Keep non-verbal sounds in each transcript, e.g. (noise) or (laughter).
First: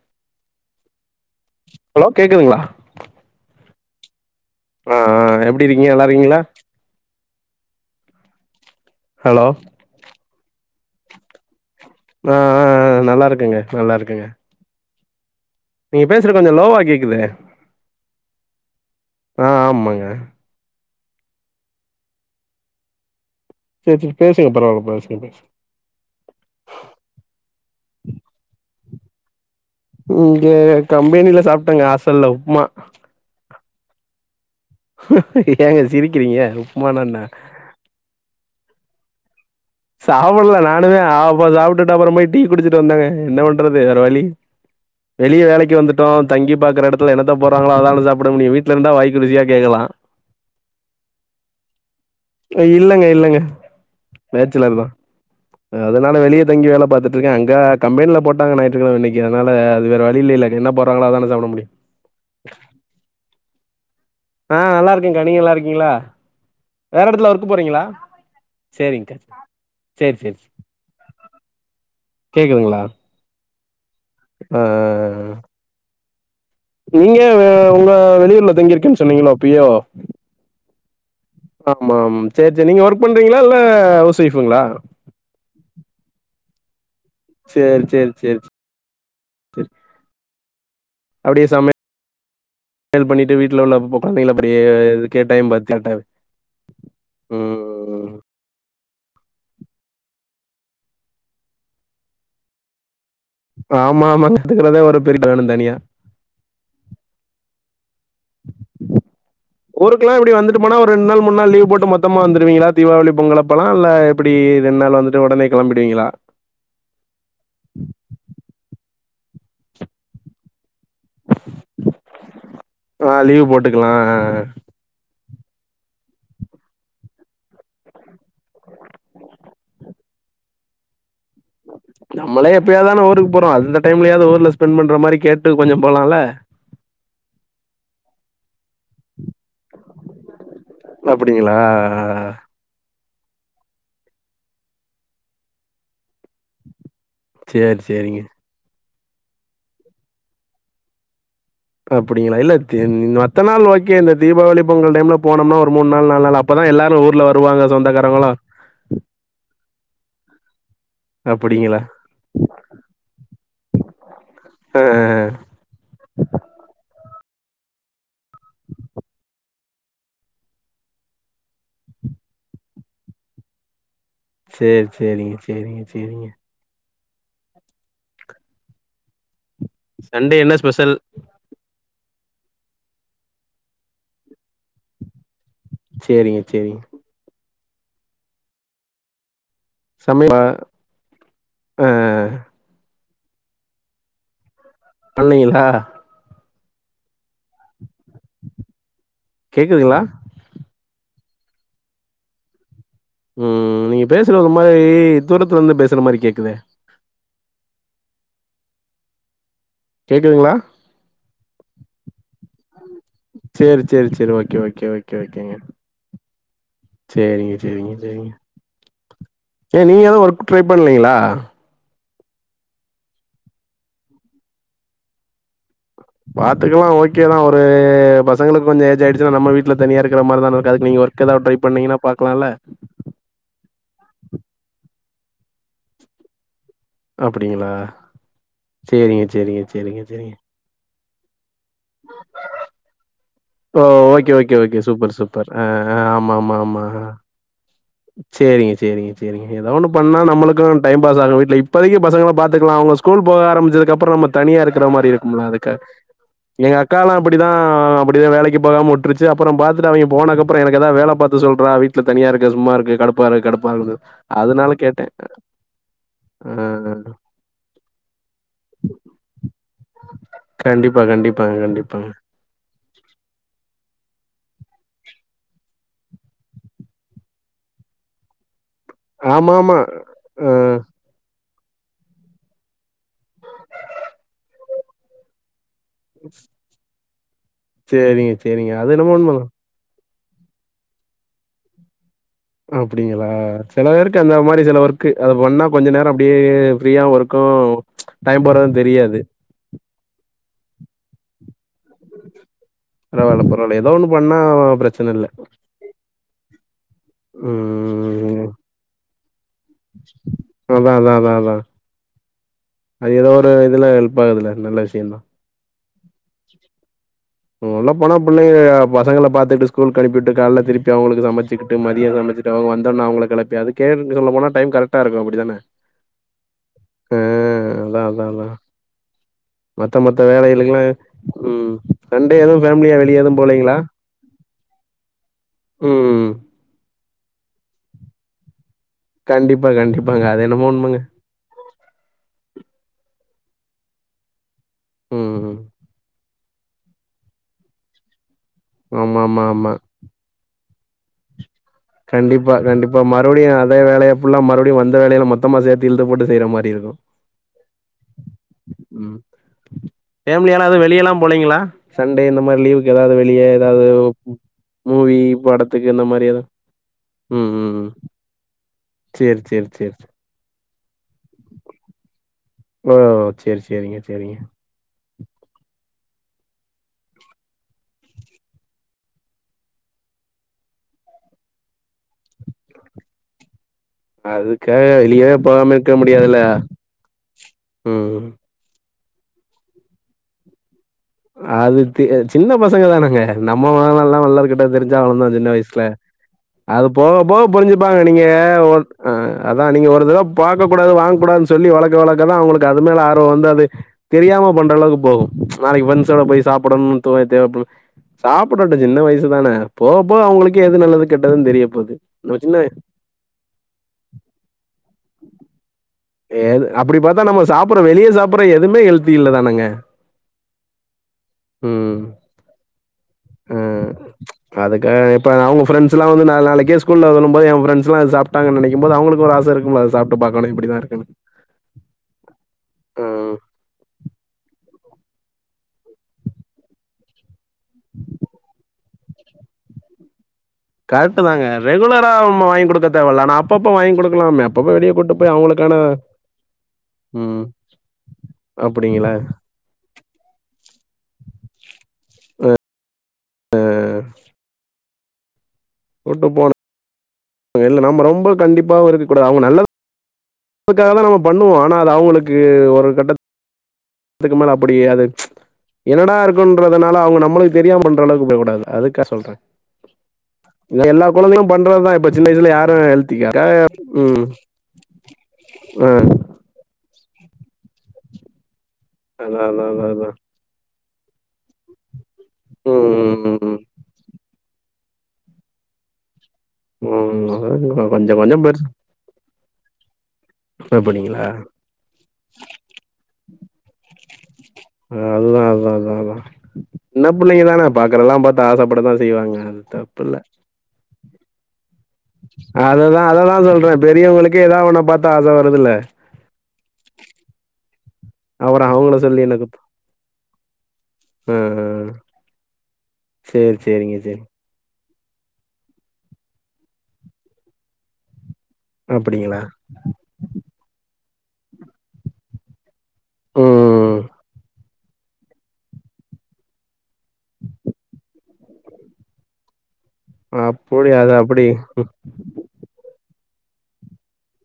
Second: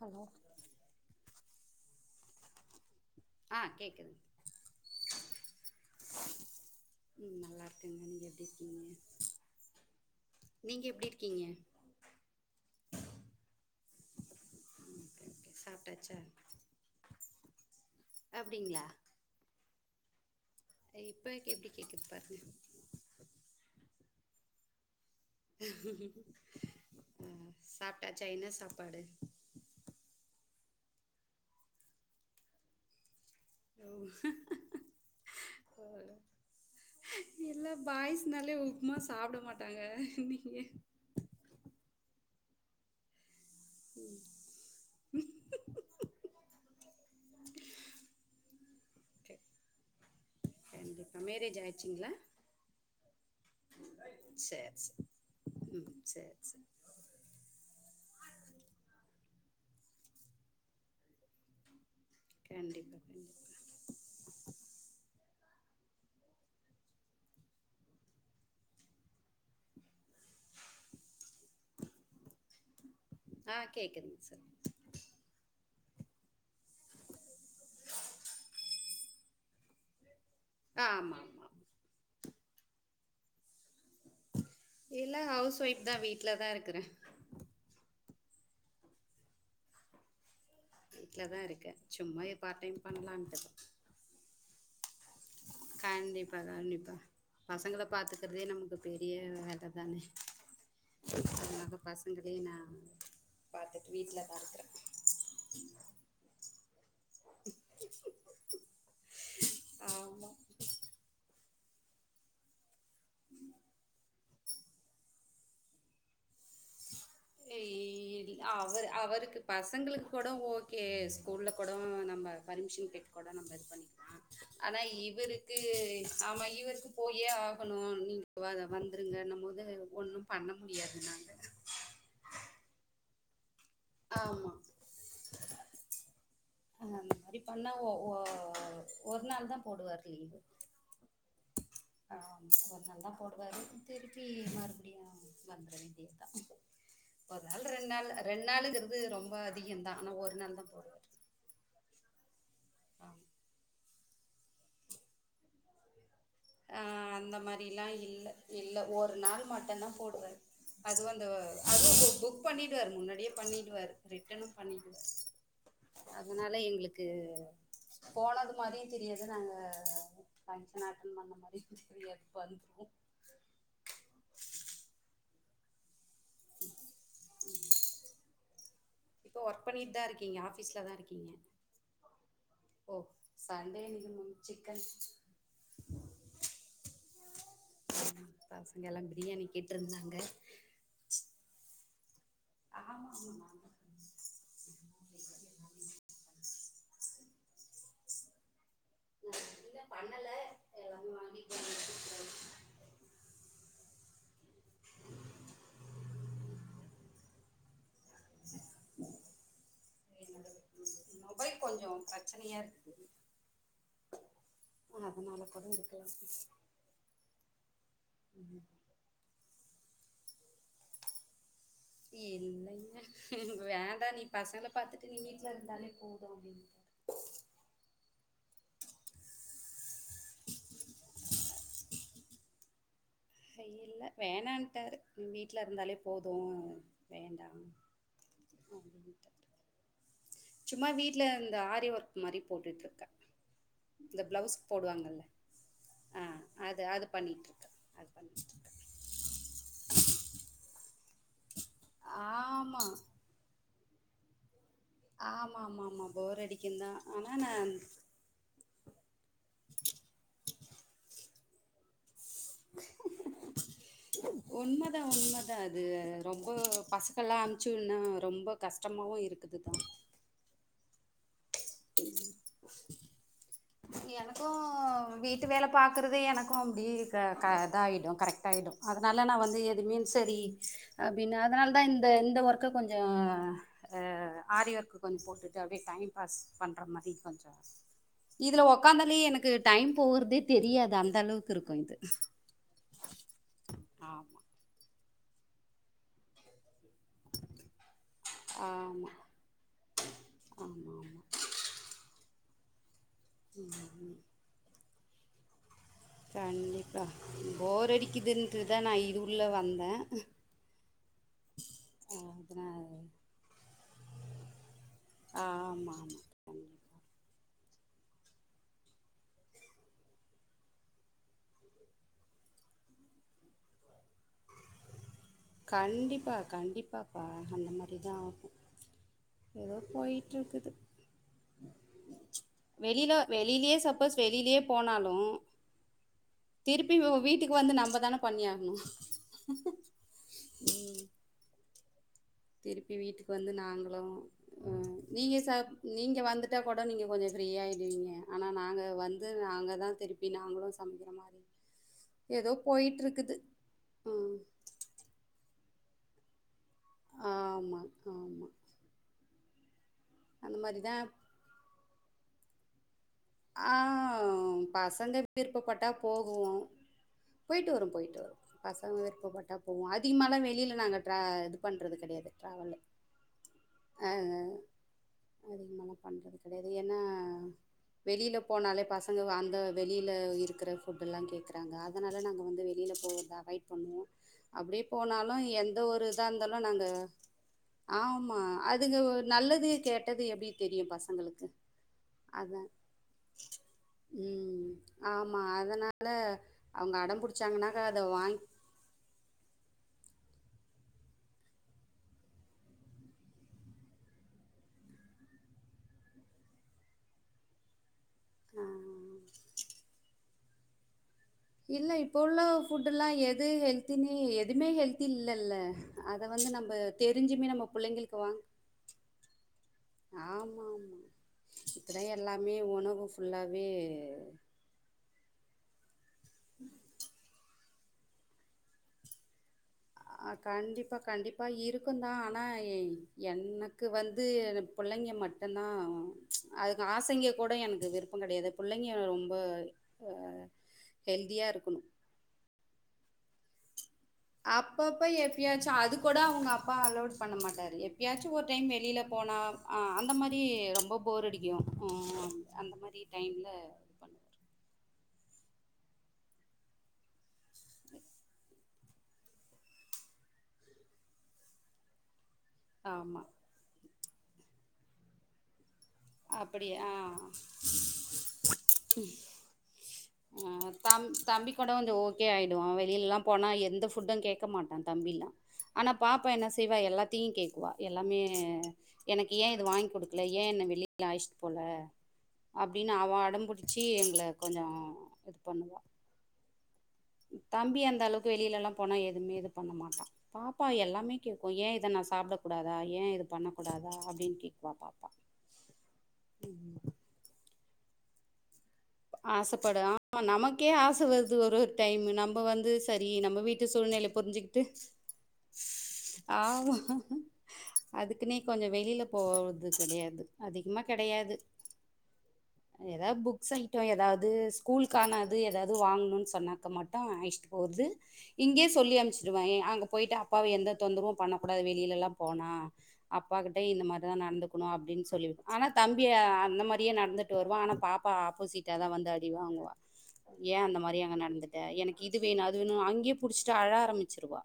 Hello hello கேக்குதுங்ளா ஆ கேக்குது ஆ எப்டி இருக்கீங்க நல்லாருக்கீங்களா ம் நல்லாருக்கங்க நீங்க எப்டி இருக்கீங்க ஹலோ நீங்க எப்டி இருக்கீங்க நா நல்லாருக்கங்க நல்லாருக்கங்க ஓகே ஓகே சாப்ட்டாச்சா கொஞ்சோ லோவா கேக்குது அப்டிங்ளா ஆ ஆமாங்க இப்பேக்கு எப்புடி கேக்குது பாரு செரி செரி பேசுங்க பரவால பேசுங்க பேசுங்க ஆ சாப்ட்டாச்சா என்ன சாப்பாடு இங்க கம்பெனில சாப்ட்டங்க ஆசல்ல உப்மா (inaudible) ஏங்க சிரிக்கிறீங்க உப்மானா என்ன பாய்சுனாலே உப்மா சாப்ட மாட் சாப்புல்ல நானுமே அப்றோ சாப்டு‌ட்டு அப்பறோ போய்‌ டீ குடிச்சிட்டு வந்தங்க என்ன பண் றது வேற வழி வெளிய வேலைக்கி வந்துட்டோ தங்கி பாக்குற எடத்துல‌ என்னத்த போறாங்களோ அதான சாப்டமுடியு வீட்ல இருந்த வாய்க்கு ருசியா கேக்கலா கண்டிப்பா மேரேஜ் ஆயிச்சுங்களா இல்லங்க இல்லங்க பேச்சுலர் தா அதனால சேரி வெளிய சேரி தங்கி வேல பாத்துகிட்டு இருக்கே அங்க கம்பெனில போட்டாங்க நைட் கிற நெனக்கே அதனால அது வேற வழி இல்லல்ல‌ என்ன போறாங்களோ அத தான சாப்ட முடியு கண்டிப்பா கண்டிப்பா ஆ நல்லா இருக்கேகா நீங்க நல்லா இருக்கீங்களா வேற எடத்துல ஒர்க்கு போறீங்களா சேரிங்க்கா சேரி சேரி சே கேக்குதுங்களா ஆ கேக்குது ஆ ஆ ஆ நீங்க உங்க வெளியூர்ல தங்கியிருக்கேன் சொன்னீங்களோ அப்பியோ ஆமாமா ஆமாம் சேரி சேரி நீங்க ஒர்க் பண்றீங்களா இல்ல ஹவுஸ் வொய்ப்களா இல்ல ஹவ்ஸ் ஒய்ஃப் தா வீட்ல தா இருக்கிறே சேர் சேர் சேர் சேர் வீட்ல தா அப்டியே இருக்கே சமையல் சும்மா எப் பார்ட் டைம் பண்லான்ட்டு பாத்தீங்களா அப்டியே இது கே டைம் பத் கர்ட்டார் கண்டிப்பா ம் அதே நமக்கு பெரிய வேல தானே சொன்னாக்க பசங்களேனா ஆம்மா ஆமாங்க கத்துக்கறதே ஒரு பீரிடு வேணு தனியா ஊருக்கெல்லா ஆமா எப்டி வந்துட்டு போனா ஒரு ரெண்டு நாள் மூன்நாள் லீவ் போட்டு மொத்தமா வந்துருவீங்களா தீபாவளி பொங்கலப்பல்லா இல்லே எப்டி ரெண்டு நாள் வந்துட்டு உடனே கிளம்பிடுவீங்களா ஏ அவரு அவருக்கு பசங்களுக்கு கூட ஓகே ஸ்கூல்ல கூடோ நம்ம பர்மிஷன் கேட்டு ஆ கூடோ லீவ் நம்ம இது போட்டுக்கலாம் ஆ பண்ணிக்கலா ஆ. ஆனா இவரு இவருக்கு ஆமா இவருக்கு போயே க்கு ஆமா இவருக்கு போயே ஆகணு நீங்க வந்துருங்க இன்னும் போது ஒண்ணு பண்ண முடியாது நாங்க நம்மளே எப்பயாது தான ஊருக்கு போறோ அந்த டைம்லயாவ்து ஊர்ல ஆமா ஸ்பெண்ட் பண்ற மாறி கேட்டு கொஞ்சோ போலால்ல அ அந்த மாறி பண்ணா ஒரு நாள் தா போடுவாரு லீவு அப்புடிங்களா ஆம்மா‌ஒரு நாள் தா போடுவாரு திருப்பி மறுபடியு வந்துற வேண்டி த் ஒரு நாள் சரி, ரெண் நாள் சரிங்க. ரெண் நாளுங்கிறது ரொம்ப அதிகந்தா ஆனா ஒரு நாள் தா போடுவாரு அப்டிங்களா இல்ல ஆமா மத்த நாள் ஓகே இந்த தீபாவளி பொங்கல் டைம்ல போனோம்னா ஒரு மூண் நாள் நாலு நாள் அப்பதா ஆ எல்லாரு ஊர்ல அந்த வருவாங்க மாரிலா இல்ல சொந்தக்காரங்கலா இல்ல ஒரு நாள் மட்டுந்தா போடுவாரு அதுவு அந்த அப்டிங்களா? அதுவு ஒரு புக் பண்ணிடுவாரு முன்னாடியே பண்ணிடுவாரு ரிட்டனு ஆ ஆ பண்ணிடுவாரு ஆ. அதனால எங்களுக்கு போனது மாறியு தெரியல நாங்க தஞ்ச நாட்ட பண்ண மாரி குத்திரி வந்து சேரி சேரி சேரிங்க சேரிங்க ம் ம் இப்ப ஒர்க் பண்ணிட்டு தா இருக்கீங்க சண்டே என்ன ஆஃபீஸ்ல தா ஸ்பெஷல்? இருக்கீங்க ஓ சண்டே இன்னைக்கு மூன் சிக்கன் சேரிங்க சேரிங்க ம் பசங்கல்லா பிரியாணி கேட்டிருந்தாங்க சொல்லுங்க ஆ ஆம்மாம்மா நாங்க பண்ணீங்களா நாங்க இன்னு கேக்குதுங்களா பண்ணல எல்லாமே வாங்கி (inaudible) உம் நீங்க பேசுறது ஒரு மாரி தூரத்துல இருந்து பேசுற மாரி கேக்குதே கேக்குதுங்களா என்னோட மொபைல் கொஞ்சோ பிரச்சனையா இருக்கு சேரி சேரி சேரி ஓகே ஓகே ஓகே அதனால ஓகேங்க கூட இருக்கலாம் சேரிங்க சேரிங்க சேரிங்க ம். ஏ நீங்க எது ஒர்க் ட்ரை பண்லைங்ளா இல்லங்க வேண்டா நீ பசங்கள பாத்துட்டு நீ வீட்ல இருந்தாலே போதும் அப்படின்ட்டு பாத்துக்கலா ஓ கேதா ஒரு பசங்களுக் கொஞ்சோ ஏஜ் ஆயிடுச்சுன்னா நம்ம வீட்ல தனியாருக்ற மாரி தா இருக்குதுக்கு நீங்க ஒர்க எதாவ்து ட்ரை பண்ணிங்கன்னா பாக்கலால ஹ இல்ல வேணான்ட்டாரு வீட்ல இருந்தாலே போது வேண்டா அப்டிங்களா அப்டின்ட்டாரு சேரிங்க சேரிங்க சேரிங்க சேரிங்க சும்மா வீட்ல இந்த ஆரி ஒர்க் மாரி போட்டுட்ருக்கே ஓ இந்த okay okay blouse okay super போடுவாங்கல்ல சூப்பர் ஆ ஆ ஆமா ஆமா அது ஆமா அது ஆ பண்ணிட்ருக்கே அது பண்ணிட்ருக்கே சேரிங்க சேரிங்க சேரிங்க எதோ ஒண்ணு பண்ணா நம்மளுக்கு டைம் பாஸ் ஆகு வீட்ல இப்போதைக்கு பசங்கள பாத்துக்கலா ஆமா அவங்க ஸ்கூல் போக ஆரமிச்சதுக்கு அப்றோ நம்ம தனியா இருக்ற மாரி இருக்கும்ல ஆமா ஆமா அதுக்காக ஆமா போர் எங்க அடிக்குந்தா அக்காலா ஆனா அப்டிதா நா அப் டியே வேலைக்கு போகாம உட்டுருச்சு அப்றோ பாத்துட்டு அவிங்க போனகப்றோ எனக்கு எதா வேல பாத்து சொல்றா வீட்ல தனியா இருக்க சும்மா இருக் க கடுப்பாருக் கடுப்பாருக் உண்மதா உண்மதா அது ரொம்ப ஆ பசக்கெல்லா அம்ச்சுன்னு ரொம்ப கஷ்டமாவு இருக்குதுதா கண்டிப்பா கண்டிப்பாங்க கண்டிப்பாங்க எனக்கு வீட்டு வேல பாக்குறதே எனக்கு அப்டி க க இதாயிடு கரெக்டாயிடு அதனால நா வந்து ஆமாமா. எதுமே சரி ஆ அப்டின்னு அதனாலதா இந்த இந்த ஒர்க்க கொஞ்சோ ஆ ஆரி ஒர்க்கு கொஞ்சோ போட்டு இதப்டி டைம் பாஸ் பண்ற மாரி கொஞ்சோ சேரி இதுல உக்காந்தாலேயே எனக்கு டைம் போவுறதே தெரியாது அந்த அளவுக்கு இருக்கு இது அப்டிங்களா சில பேருக்கு அந்த ஆமா மாதிரி சில ஒர்க்கு அத பண்ணா கொஞ்ச நேரோ அப்டியே ஃப்ரீயாவுருக் ஆமா ஆமா ஆமா பரவால பரவால எதோ ஒண்ணு ம் பண்ணா பிரச்சன இல்ல கண்டிப்பா போர் ம் அடிக்குதுன்ட்டு தா நா இது உள்ள வந்தே அதா அதா அதா அதா அதனால அது வேற இதுல ஹெல்ப் ஆகுதுல நல்ல விஷயதா ஆ ஆமா கண்டிப்பா உள்ள போனா புள்ளைங்க பசங்கள பாத்துட்டு ஸ்கூல் கனுப்பிட்டு கால்ல திருப்பி அவங்களுக்கு சமச்சுகிட்டு மதியம் சமச்சி கிட்டு வந்தனே அவங்க கிளப்பி அது கேன்னு சொல்ல போனா டைம் கரெக்டா இருக்கு அப்டித்தான கண்டிப்பா, ஆ கண்டிப்பாப்பா. அதா அதா அதா எதோ மத்த மத்த போயிட்டு இருக்குது வேலைகளுக்குலா ம் சண்டே எதுவும் ஃபேமிலியா வெளில வெளிய எதுவும் வெளிலயே போலீங்களா? ச சப்போஸ் வெளியிலயே போனாலும் ம் திருப்பி வீட்டுக்கு வந்து நம்ப தான பண்ணியாகணு கண்டிப்பா கண்டிப்பாங்க அது என்னமோ உண்மங்க திருப்பி வீட்டுக்கு வந்து நாங்களு ம் நீங்க ம் சார் நீங்க வா ன்ட்ட கூட நீங்க கொஞ்சோ ஃப்ரீயாயிடுவீங்க ஆனா நாங்க வந்து ஆமாமாமா. நாங்க தா திருப் பி நாங்களு சமைக்கிற மாரி ஏதோ கண்டிப்பா கண்டிப்பா போயிட்டுருக்குது. மறுவடியு அதே வேலயல்லா ம். ஃபுள்ள மறுவடி வந்த வேலையில மொத்தமா சேத்து இழுத்து போட்டு செய்ற மாரி இருக்கும் ஆமா ஆமா ம் பேமிலி அந்த ஆனது மாரி வெளிய தான் எல்லா போலேங்களா சண்டே இந்த மாரி லீவுக்கு ஏதாவது ஆ பசங்க விருப்பப்பட்டா படத்துக்கு இந்த மாரி எது போகுவோ ம் போயிட்டு ம் ம் வரும் போயிட்டு வரும் பசங்க சேரி விருப்பப்பட்டால் சேரி போவோம் சேரி அதிகமாலாம் வெளியில நாங்க ட்ரா இது பண்ணுறது கிடையாது ட்ராவல ஓ சேரி சேரிங்க ஆ சேரிங்க அதிகமாகலா பண்ணுறது கிடையாது ஏன்னா வெளியில போனாலே பசங்க அந்த வெளியில இருக்கிற ஃபுட்டெல்லா கேட்குறாங்க அதனால நாங்க வந்து வெளியில போகத் அய்டுபன்னுவோ அதுக்காக அப்டியே வெளியவே போனாலும் போகாம எந்த இருக்க ஒரு இதா முடியாதுல்ல இருந்தாலும் நாங்க ம் ஆமா அதுங்க நல்லது கேட்டது எப்டி தெரியும் பசங்களு அது சின்ன பசங்க தானங்க நம்ம மழ எல்லாம் நல்லாது ம் கெட்டது தெரிஞ்சா வளந்தோம் ஆமா சின்ன வயசுல அதனா அது அவங்க போக அடம் போக புடிச்சாங்கனாக்கா புரிஞ்சுப்பாங்க அத நீங்க வாங்கி ஆ அதா நீங்க ஒரு தடவ பாக்க கூடாது வாங்க கூடாது சொல்லி வழக்க வழக்கதான் அங்களுக்கு அது மேல ஆர்வம் வந்து அது தெரியாம பண்ற அளவுக்கு போகும் நாளைக்கு வந்து ஸோர போய் சாப்பிடனும் தோனும் சாப்டட்டும் சின்ன ஆ வயசுதானே போவ இப்போ அவங்களுக்கு எது நல்லது கெட்டதுன்னு தெரிய போகுது. இல்ல இப்போ நம்ம உள்ள சின்ன ஃபுட்டு் எல்லா எது ஹெல்தின்னு எதுவுமே ஹெல்தி இல்லல்ல அத வந்து எது நம்ப அப்டி பாத்தா நம்ம தெரிஞ்சுமே சாப்டற வெளிய புள்ளைங்களுக்கு சாப்பிடற எதுவுமே ஹெல்தி இல்ல தானுங்க ஆமா ஆமா இப்பதா எல்லாமே உணவு ஃபுல்லாவே அதுக்க இப்ப அவங்க ப்ரெண்ட் எல்லாம் வந்து நாள் நாளைக்கே ஸ்கூல்ல சொல்லும் போது என் ப்ரெண்ட்ஸ் எல்லாம் இது சாப் டாங்க நெனைக்கும் போது அவளுக்கு ஒரு ஆசை இருக்கும்ல அத சாப்ட்டு அ பாக்கனும் இப்டிதா இருக் கண்டிப்பா, கண்டிப்பா இருக்கும் தான் ஆனா ம். எனக்கு வந்து பிள்ளைங்க மட்டும்தா அதுக்கு ஆசங்க கூட எனக்கு விருப்பம் கிடையாது பிள்ளைங்க ரொம்ப ஆ கரெக்ட் தாங்க ரெகுலரா வாங்கி கொடுக்க தேவையில்ல ஆனா அப்பப்ப வாங்கி குடுக்கலாமே! வெளிய அப்பப்ப கூட்டு போய் அவங்களுக்கான எப்பாச்சும் அது கூட அவங்க அப்பா அலவுட் பண்ண ம். மாட்டாரு எப் ஏப்யாச்சும் ஒரு டைம் வெளில அப்டிங்களா? போனா அந்த மாரி ரொம்ப போர் அடிக்கும் அந்த மாறி டைம்ல பண்ணுவ ஆ கூட்டு போனு இல்ல நம்ம ரொம்ப கண்டிப்பாவு இருக் கூடாது அவுங்க நல்லதுக்காகதா நம்ம பண்ணுவோ ஆனா அது அவுங்களுக்கு ஒரு ஆமா கட்டத் துக்கு மேல அப்படி அது என்னடா அப்படி ஆ இருக்குன்றதனால அவுங்க நம்மளுக்கு தெரியாம பண்ற அளவுக்கு போயிடக் கூடாது அதுக்காக சொல்ற ஆ தம் தம்பி கூட கொஞ்சோ ஓகே சின்ன வயசுல ஆயிடுவா யாரும் வெளியிலல்லாம் ஹெல்த்திக்காக போனா எந்த ஃபுட்டுங் ம். கேக்க மாட்டா தம்பில்லா ஆனா அ பாப்பா என்ன செய்வா எல்லாத்தையு கேக்குவா எல்லாமே எனக்கு அதான், ஏன் இது அதான், அதான், வாங் அதான். குடுக்ல ஏன் என்ன வெளியில ஆலச்சுட்டு போல ம், அப்டின்னு அவ ம், ம், அடம்புடிச்சி டி எங்கள கொஞ்சோ இது பண்ணுவா ம். ம். தம்பி அதான் அந்த கொஞ்சம் அளவுக்கு கொஞ்சம் வெளியில பெருசு எல்லாம் போனா எதுமே இது பண்ண மாட்டா பாப்பா எல்லாமே அப்டிங்களா? கேக்கூ ஏ இத நா சாப்டக்கூடாதா ஏ இது பண்ணக்கூடாதா அப்டின்னு கேப்பா பாப்பா அதுதா அதா அதா அதா சின்ன புள்ளைங்க தான பாக்கறெல்லாம் பாத்தா ஆசப்படதா ஆசப்படு ஆமா நமக்கே ஆச வருது ஒரு ஒரு டைமு நம்ப வந்து அததா சரி அததா நம்ப வீட்டு சொல்றே சூழ்நிலைய பெரியவங்களுக்கே ஏதா புரிஞ்சுக்கிட்டு ஒன்ன பாத்து ஆச வருதுல்ல ஆமா அதுக்குனே அப்புறோ கொஞ்சோ அவங்கள வெளியில சொல்லி என்ன குத்த போறது கெடையாது அதிகமா கெடையாது ஆ ஆ எதாவ்து புக்ஸ் சேரி ஐட்டொ சேரிங்க சேரி. எதாவ்து கூல்க்கான அது எதாவ்து வாங்கணுன்னு சொன்னாக்க மட்டு அலச்சிட்டு போறது இங்கேயே சொல்லி அப்டிங்களா? அமிச்சிருவே எ அங்க போயிட்டு அப்பாவ எந்த தொந்தரவும் பண்ண கூடாது வெளியிலல்லாம் போனா அப்பாக்கிட்ட இந்த ம். மார்தா நடந்துக்குணு அப்டின் சொல்லுவே ஆனா தம்பி அந்த மாரியே நடந்துட்டு வருவா ஆனா பாப்பா ப்பா ஆப்போசிட்டா தா வந்து அடிவாங்குவா ஏ அந்த அப்படி மாரி அது அங்க அப்படி நடந்துட்ட எனக்கு இது வேணு அது வேணு அங்கயே புடிச்சிட்டு அழ ஆரம்பிச்சிருவா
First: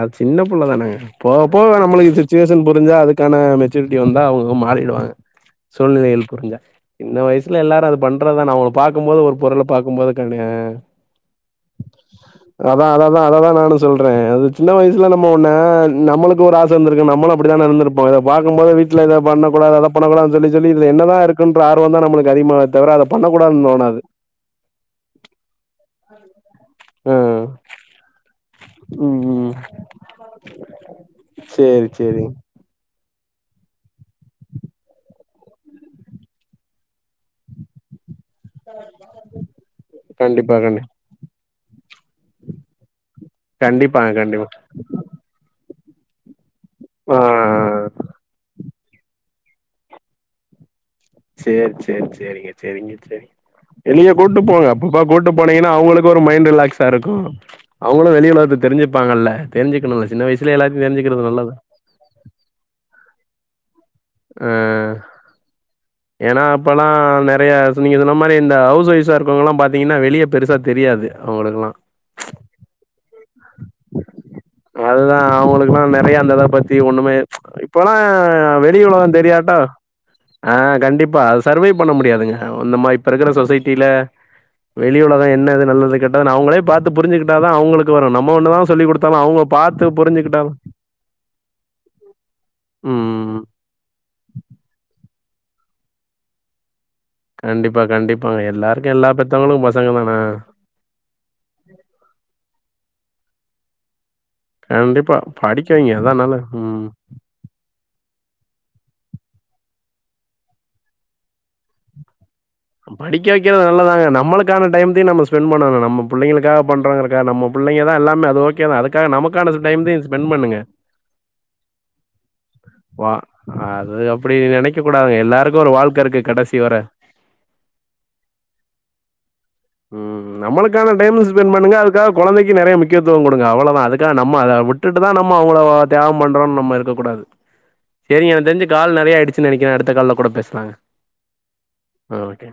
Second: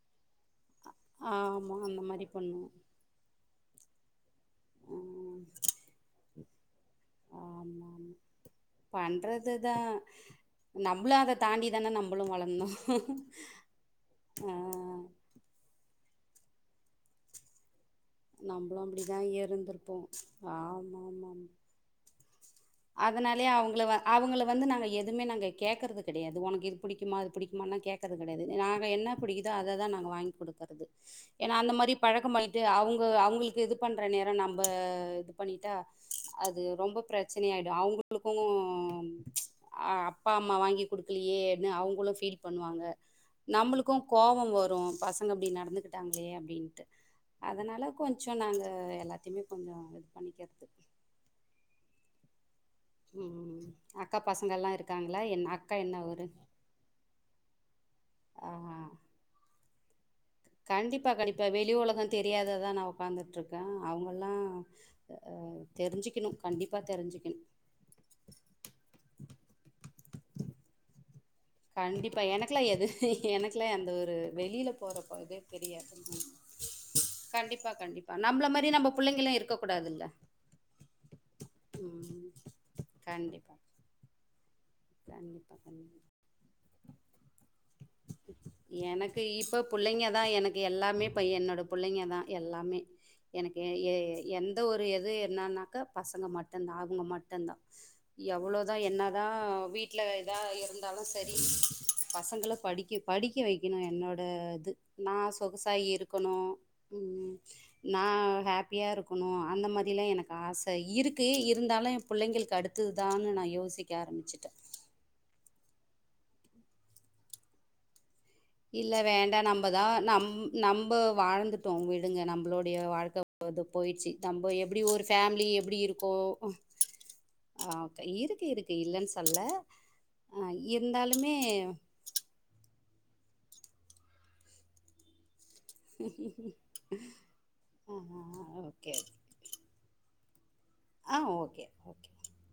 அது சின்ன புள்ள தானங்க போக போக ஆமா அந்த நம்மளுக்கு மாரி சுச்சுவேஷன் பண்ணுவோ புரிஞ்சா அதுக்கான மெச்சூரிட்டி வந்தா அவுங்க மாறிடுவாங்க ம் சூழ்நிலைகள் புரிஞ்சா சின்ன வயசுல ஆமா எல்லாரு ஆமா அது பண்றதுதான நா ஒன்ன பாக்கும்போது ஒரு பொருள பண்றதுதா பாக்கும்போது கடைய அ நம்மளு அத தாண்டி தானே நம்மளு அதா அத வளர்ந்தோ அதா அததா நானு சொல்றேன் அது ஆ சின்ன வயசுல ம்ம ஒன்ன நம்மளுக்கு ஒரு ஆச இருந்திருக்கூ நம்மளு அப்படிதான இருந்திருப் ம்ப இத பாக்கும் போது நம்மளும் வீட்ல இத அப்படிதான் பண்ண கூடாது அத இருந்திருப்போம் பண்ண கூடாதுன் சொல்ல சொல்லி இதுல ஆமா என்னதா ஆமா ஆமா. இருக்குன்ற ஆர்வந்தா நம்மளுக்கு அதிகமா அதனாலயே அவுங்கள அவுங்கள வந்து நாங்க எதுமே நாங்க கேக்கறது கெடையாது ஒனக்கு இது ஆ. புடிக்குமா அது புடிக்குமான்லி கேக்கறது கடையாது நாங்க என்ன ம், புடிக்குதோ ம். அததா நாங்க வாங் குடுக்கறது ஏன்னா அந்த சரி, மாரி சரிங்க. பழக்கமாய்ட்டு அவுங்க அவுங்களுக்கு இது பண்ற நேரொ நம்ம இது பண்ணிட்டா அது ரொம்ப பிரச்சனை ஆயிடு அவுங்களுக்கூ ஆ அப்பா அம்மா கண்டிப்பா, கண்டி வாங்கி குடுக்கலையே அப்டின்னு அவுங்களு ஃபீல் பண்ணுவாங்க நம்மளுக்கூ கண்டிப்பாங்க, கோவோ கண்டிப்பா. வரு பசங்க அப்டி நடந்துகிட்டாங்களே அப்டின்ட்டு ஆ அதனால கொஞ்சொ நாங்க எல்லாத்தையுமே கொஞ்சோ இது பண்ணிக்கறது சேரி சேரி சேரிங்க செரிங்க செரி ம் வெளியே அக்கா கூட்டு போங்க பசங்கள்லா அப்பப்ப இருக்காங்களா கூட்டு என் போனீங்கன்னா அக்கா என்ன அவுங்களுக்கு ஒரு ஊரு மைண்ட் ரிலாக்ஸ் ஸா இருக்கூ அவுங்களு வெளி ஆ உலகத்த தெரிச்சுப்பாங்கல்ல தெரிஞ்சுக்குணுல்ல சின்ன வயசுல எல்லாத்தையு தெரிஞ்சுக்கறது நல்லது தெரியாத தா நா உக்காந்துட்ருக் க அவுங்கல்லா ஆ. அ தெரிஞ்சுக்கிணு கண்டிப்பா தெரிஞ்சுக்கிணு ஸோ நீங்க சொன்ன மாரி இந்த ஹவுஸ் ஒய்ஃப்ஸா இருக்கவுங்களா பாத்தீங்கன்னா வெளிய பெருசா தெரியாது அவுங்களுக்குல்லா கண்டிப் பா எனக்லா எது எனக்லா எந்த ஒரு வெளியில அதுதான் போறப்பதே அவங்களுக்குலாம் தெரியாது நெறைய அந்த இத பத்தி ஒண்ணுமே கண்டிப்பா இப்போலாம் கண்டிப்பா நம்ப்ள மாரி வெளி நம்ப உலகம் புள்ளைங்களு தெரியாட்டா இருக்க கூடாதுல்ல ஆ கண்டிப்பா அது சர்வைவ் பண்ண முடியாதுங்க இந்த மா இப்ப இருக்கிற கண்டிப்பா சொசைட்டில வெளி உலகொ கண்டிப்பா என்னது கண்டிப்பா நல்லது கெட்டதா அவுங்களே பாத்து புரிஞ்சுகிட்டாதா அவுங்களுக் எனக்கு இப்ப புள்ளைங்கதா புரிஞ்சுக்கிட்டா எனக்கு எல்லாமே ப்ப என்னோட புள்ளைங்கதா எல்லாமே ம். எனக்கு எ எந்த ஒரு எது என்னான்னாக்கா பசங்க மட்டுந்த அவுங்க மட் தந்தா கண்டிப்பா, கண்டிப்பாங்க. எவ்வளோதா எல்லாருக்கும் எல்லா என்னதா பெத்தவங்களுக்கும் பசங்க வீட்டில் தான. இதா இருந்தாலு சரி பசங்கள படிக்க படிக்க வைக்குணு என்னோட டது நா கண்டிப்பா படிக்க வைங்க அதான் சொகுசாயிருக்கொணு நல்லது. ம். உம் நான் ஹேப்பியா இருக்குணு அந்த மாதில்லா எனக்கு ஆசை இருக்கு இருந்தாலு என் புள்ளைங்களுக்கு அடுத் படிக்க வெக்கிறது நல்லதாங்க நம்மளுக்கான டைம்தே நம்ம ஸ் ஸ்பெண் பண்ணணு நம்ம பிள்ளைளுக்காக பண்றங்கரக்க நம்ம புள்ளைங்கதா எல்லாமே அது ஓக் இல்ல வேண்டா நம்பதா நம் நம்ப வாழ்ந்துட்டோ விடுங்க நம்ப்ளுடைய வா வாழ்க்க வந்து அது போய்டுச்சு அப்படி நம்ப எப்டி நெனைக்கக் ஒரு கூடாதுங்க. ஃபேம்லி எல்லாருக்கும் ஒரு எப்டி வாழ்க்கை இருக்கோ இருக்கு கடைசி வர. ஆ ஓக்கே இருக்கு இருக்கு இல்லன் சொல்ல ம் ஆ, நம்மளுக்கான டைம் இருந்தாலுமே ஸ்பெண் பண்ணுங்க அதுக் கா கொழந்தைக்கு நெறைய முக்கியத்துவொ கொடுங்க அவ்வளதா அதுக்காக நம்ம அத விட்டுட்டு தா நம்ம அவுங்கள தேவம் பண்றோன்னு நம்ம இருக்ககூடாது செரிங்க எனக்தெஞ்சு ஓகே கால் நெறைய ஆய்டு ச்சு நெனைக்கே அடுத்த கால்ல கூட பேஸ்லாங்க அ ஓக்கே ஓக்கே ஆ ஓக்கே